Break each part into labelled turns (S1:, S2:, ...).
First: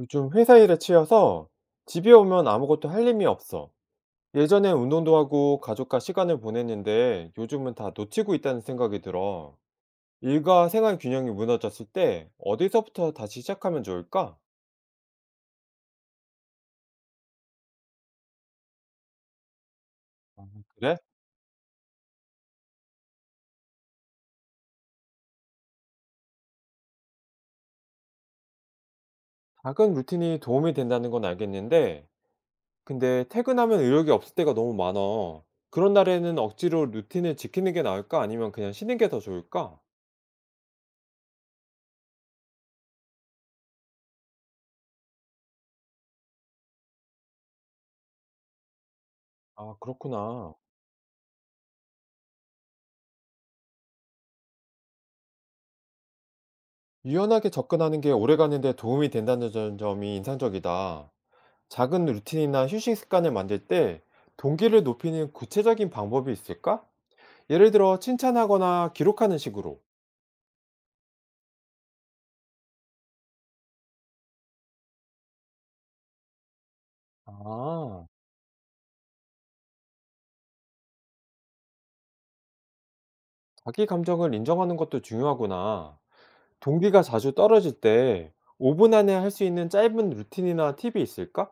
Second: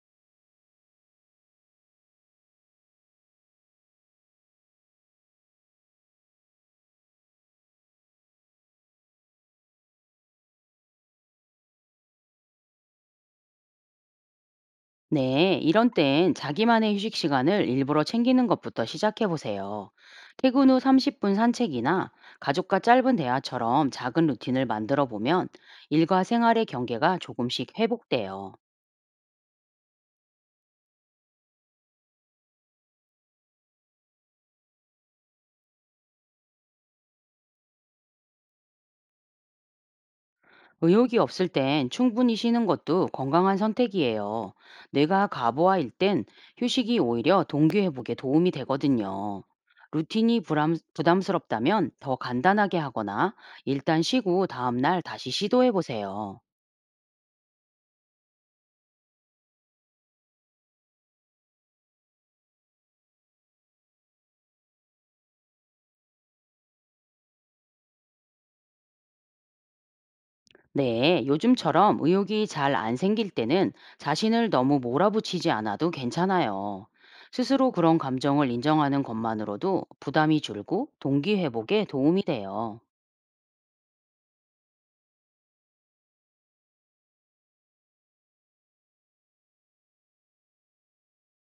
S1: 요즘 회사 일에 치여서 집에 오면 아무것도 할 힘이 없어. 예전엔 운동도 하고 가족과 시간을 보냈는데 요즘은 다 놓치고 있다는 생각이 들어. 일과 생활 균형이 무너졌을 때 어디서부터 다시 시작하면 좋을까?
S2: 네, 이런 땐 자기만의 휴식 시간을 일부러 챙기는 것부터 시작해 보세요.
S1: 아,
S2: 퇴근 후
S1: 그래?
S2: 30분 산책이나 가족과 짧은 대화처럼 작은 루틴을 만들어 보면 일과 생활의 경계가 조금씩 회복돼요.
S1: 작은 루틴이 도움이 된다는 건 알겠는데, 근데 퇴근하면 의욕이 없을 때가 너무 많아. 그런 날에는 억지로 루틴을 지키는 게 나을까? 아니면 그냥 쉬는 게 더 좋을까?
S2: 의욕이 없을 땐 충분히 쉬는 것도 건강한 선택이에요. 뇌가 과부하일 땐 휴식이 오히려 동기 회복에 도움이 되거든요.
S1: 아, 그렇구나.
S2: 부담스럽다면 더 간단하게 하거나 일단 쉬고 다음날 다시 시도해 보세요.
S1: 유연하게 접근하는 게 오래가는 데 도움이 된다는 점이 인상적이다. 작은 루틴이나 휴식 습관을 만들 때 동기를 높이는 구체적인 방법이 있을까? 예를 들어 칭찬하거나 기록하는 식으로.
S2: 네, 요즘처럼 의욕이 잘 안 생길 때는 자신을 너무 몰아붙이지 않아도 괜찮아요. 스스로 그런
S1: 아,
S2: 감정을 인정하는 것만으로도 부담이 줄고 동기 회복에 도움이 돼요.
S1: 자기 감정을 인정하는 것도 중요하구나. 동기가 자주 떨어질 때 5분 안에 할 수 있는 짧은 루틴이나 팁이 있을까?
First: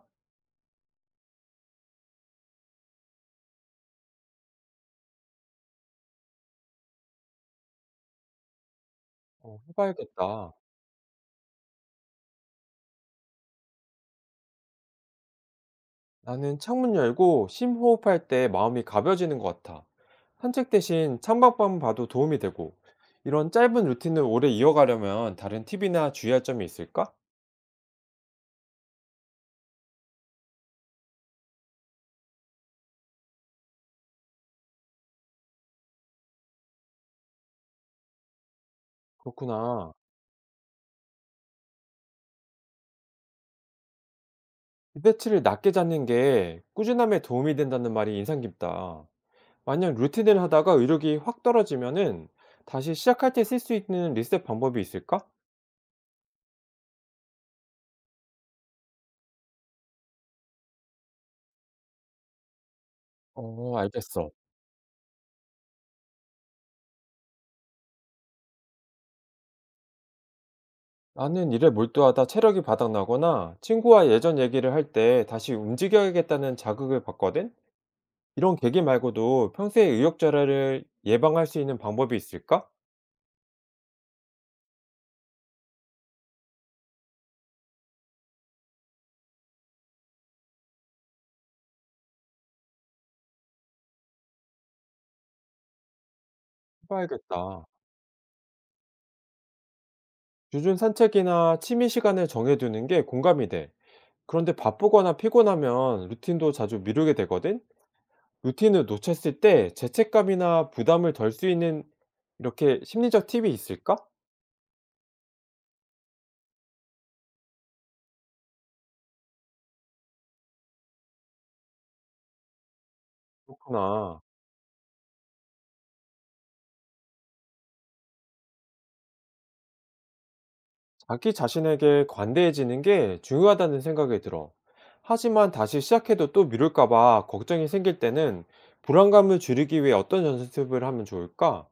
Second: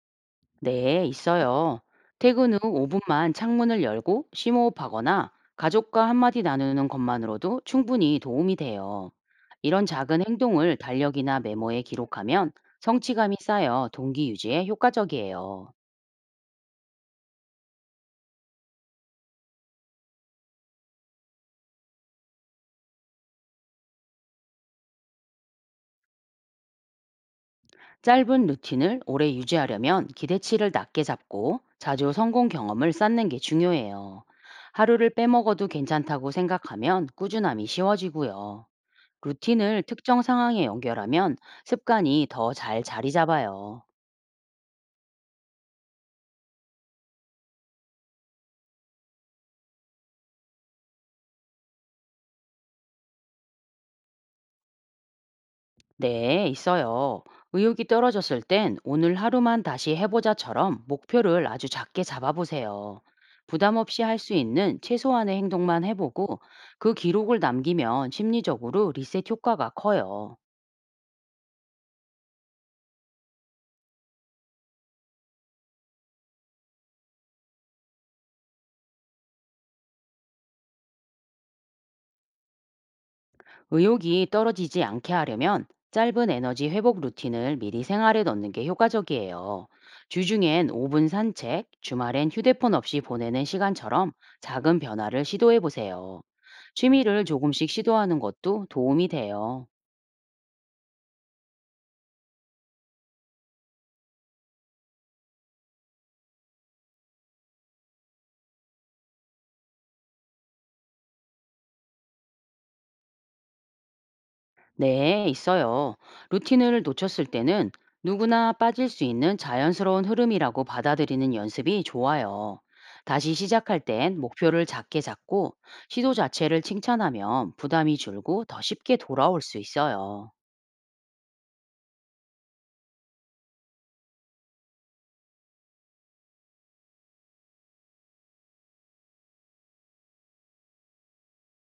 S2: 네, 있어요. 퇴근 후 5분만 창문을 열고 심호흡하거나 가족과 한마디 나누는 것만으로도 충분히 도움이 돼요.
S1: 어,
S2: 이런 작은
S1: 해봐야겠다.
S2: 행동을 달력이나 메모에 기록하면 성취감이 쌓여 동기 유지에 효과적이에요.
S1: 나는 창문 열고 심호흡할 때 마음이 가벼워지는 것 같아. 산책 대신 창밖만 봐도 도움이 되고, 이런 짧은 루틴을 오래 이어가려면 다른 팁이나 주의할 점이 있을까?
S2: 짧은 루틴을 오래 유지하려면 기대치를 낮게 잡고 자주 성공 경험을 쌓는 게 중요해요. 하루를 빼먹어도 괜찮다고 생각하면 꾸준함이 쉬워지고요. 루틴을
S1: 그렇구나.
S2: 특정 상황에 연결하면 습관이 더 잘 자리 잡아요.
S1: 기대치를 낮게 잡는 게 꾸준함에 도움이 된다는 말이 인상 깊다. 만약 루틴을 하다가 의욕이 확 떨어지면은 다시 시작할 때 쓸 수 있는 리셋 방법이 있을까?
S2: 네, 있어요. 의욕이 떨어졌을 땐 오늘 하루만 다시 해보자처럼 목표를 아주 작게 잡아보세요. 부담
S1: 어,
S2: 없이 할
S1: 알겠어.
S2: 수 있는 최소한의 행동만 해보고 그 기록을 남기면 심리적으로 리셋 효과가 커요.
S1: 나는 일에 몰두하다 체력이 바닥나거나 친구와 예전 얘기를 할 때 다시 움직여야겠다는 자극을 받거든? 이런 계기 말고도 평소에 의욕절하를 예방할 수 있는 방법이 있을까?
S2: 의욕이 떨어지지 않게 하려면 짧은 에너지 회복 루틴을 미리 생활에 넣는 게 효과적이에요. 주중엔 5분 산책, 주말엔 휴대폰 없이 보내는 시간처럼 작은 변화를 시도해 보세요. 취미를
S1: 해봐야겠다.
S2: 조금씩 시도하는 것도 도움이 돼요.
S1: 요즘 산책이나 취미 시간을 정해두는 게 공감이 돼. 그런데 바쁘거나 피곤하면 루틴도 자주 미루게 되거든? 루틴을 놓쳤을 때 죄책감이나 부담을 덜 수 있는 이렇게 심리적 팁이 있을까?
S2: 네, 있어요. 루틴을 놓쳤을 때는 누구나 빠질 수 있는 자연스러운 흐름이라고 받아들이는 연습이 좋아요. 다시 시작할 땐
S1: 그렇구나.
S2: 목표를 작게 잡고 시도 자체를 칭찬하면 부담이 줄고 더 쉽게 돌아올 수 있어요.
S1: 자기 자신에게 관대해지는 게 중요하다는 생각이 들어. 하지만 다시 시작해도 또 미룰까 봐 걱정이 생길 때는 불안감을 줄이기 위해 어떤 연습을 하면 좋을까?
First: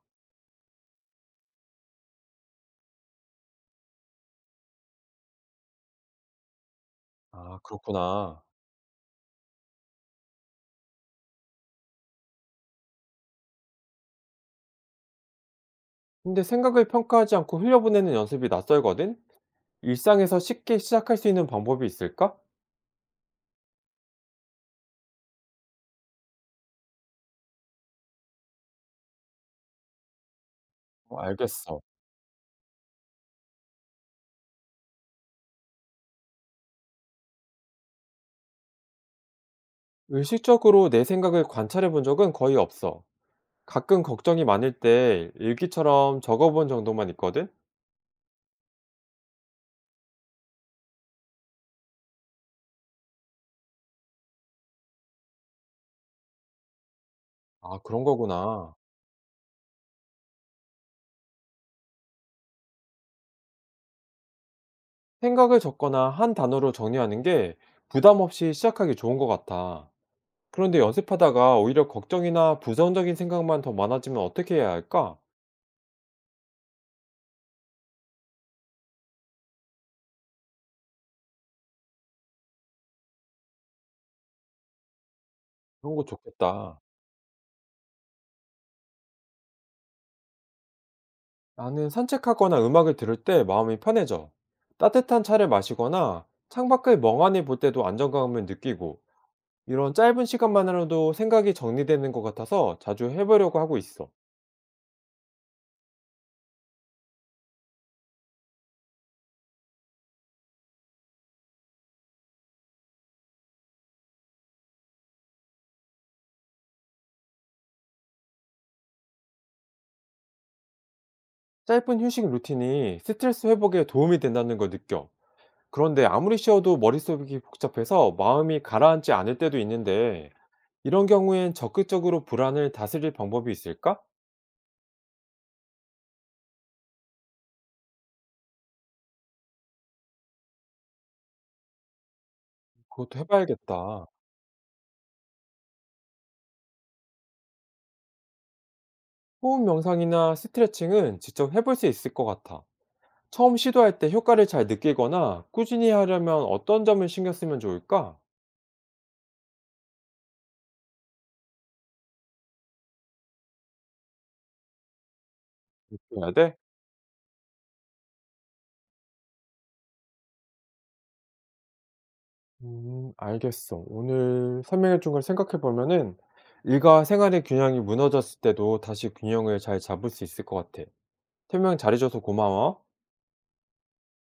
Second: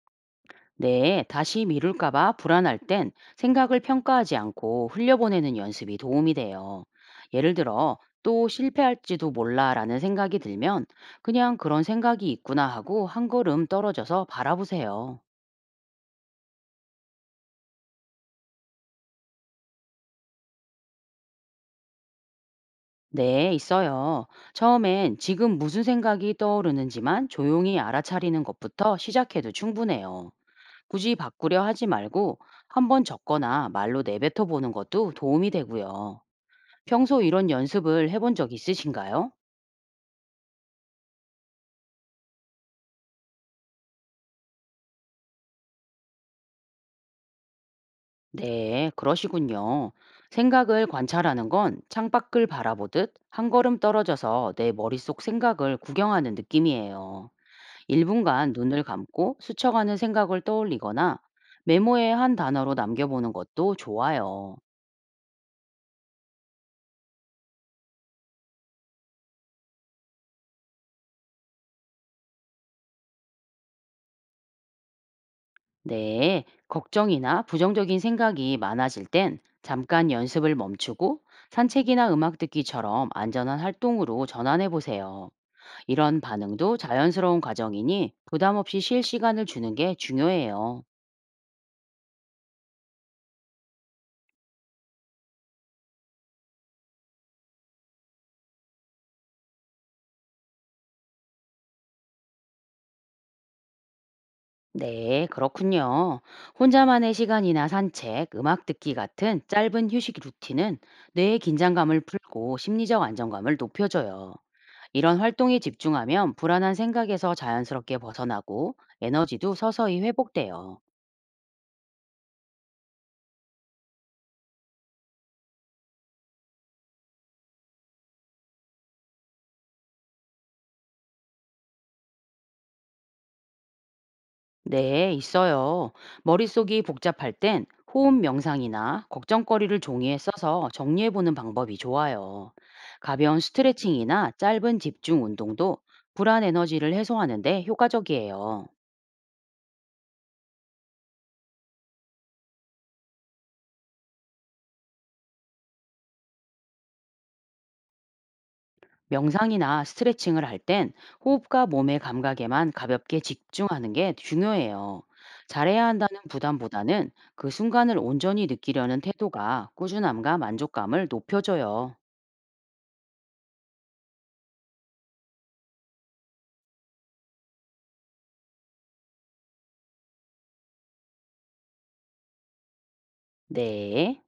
S2: 네, 다시 미룰까봐 불안할 땐 생각을 평가하지 않고 흘려보내는 연습이 도움이 돼요. 예를
S1: 아,
S2: 들어,
S1: 그렇구나.
S2: 또 실패할지도 몰라라는 생각이 들면 그냥 그런 생각이 있구나 하고 한 걸음 떨어져서 바라보세요.
S1: 근데 생각을 평가하지 않고 흘려보내는 연습이 낯설거든? 일상에서 쉽게 시작할 수 있는 방법이 있을까?
S2: 네, 있어요. 처음엔 지금 무슨 생각이 떠오르는지만 조용히 알아차리는 것부터 시작해도 충분해요. 굳이
S1: 어,
S2: 바꾸려
S1: 알겠어.
S2: 하지 말고 한번 적거나 말로 내뱉어 보는 것도 도움이 되고요. 평소 이런 연습을 해본 적 있으신가요?
S1: 의식적으로 내 생각을 관찰해 본 적은 거의 없어. 가끔 걱정이 많을 때 일기처럼 적어본 정도만 있거든?
S2: 네, 그러시군요. 생각을 관찰하는 건 창밖을 바라보듯 한 걸음 떨어져서 내 머릿속 생각을 구경하는 느낌이에요.
S1: 아, 그런
S2: 1분간
S1: 거구나.
S2: 눈을 감고 스쳐가는 생각을 떠올리거나 메모에 한 단어로 남겨보는 것도 좋아요.
S1: 생각을 적거나 한 단어로 정리하는 게 부담 없이 시작하기 좋은 것 같아. 그런데 연습하다가 오히려 걱정이나 부정적인 생각만 더 많아지면 어떻게 해야 할까?
S2: 네, 걱정이나 부정적인 생각이 많아질 땐 잠깐 연습을 멈추고 산책이나 음악 듣기처럼 안전한 활동으로 전환해 보세요.
S1: 그런 거
S2: 이런 반응도
S1: 좋겠다.
S2: 자연스러운 과정이니 부담 없이 쉴 시간을 주는 게 중요해요.
S1: 나는 산책하거나 음악을 들을 때 마음이 편해져. 따뜻한 차를 마시거나 창밖을 멍하니 볼 때도 안정감을 느끼고 이런 짧은 시간만으로도 생각이 정리되는 것 같아서 자주 해보려고 하고 있어.
S2: 네, 그렇군요. 혼자만의 시간이나 산책, 음악 듣기 같은 짧은 휴식 루틴은 뇌의 긴장감을 풀고 심리적 안정감을 높여줘요. 이런 활동에 집중하면 불안한 생각에서 자연스럽게 벗어나고 에너지도 서서히 회복돼요.
S1: 짧은 휴식 루틴이 스트레스 회복에 도움이 된다는 걸 느껴. 그런데 아무리 쉬어도 머릿속이 복잡해서 마음이 가라앉지 않을 때도 있는데 이런 경우엔 적극적으로 불안을 다스릴 방법이 있을까?
S2: 네, 있어요. 머릿속이 복잡할 땐 호흡 명상이나 걱정거리를 종이에 써서 정리해보는 방법이 좋아요.
S1: 그것도
S2: 가벼운
S1: 해봐야겠다.
S2: 스트레칭이나 짧은 집중 운동도 불안 에너지를 해소하는데 효과적이에요.
S1: 호흡 명상이나 스트레칭은 직접 해볼 수 있을 것 같아. 처음 시도할 때 효과를 잘 느끼거나 꾸준히 하려면 어떤 점을 신경 쓰면 좋을까?
S2: 명상이나 스트레칭을 할 땐 호흡과 몸의 감각에만 가볍게 집중하는 게 중요해요. 잘해야 한다는
S1: 해야 돼?
S2: 부담보다는 그 순간을 온전히 느끼려는 태도가 꾸준함과 만족감을 높여줘요.
S1: 알겠어. 오늘 설명해준 걸 생각해보면은 일과 생활의 균형이 무너졌을 때도 다시 균형을 잘 잡을 수 있을 것 같아. 설명 잘해줘서 고마워.
S2: 네.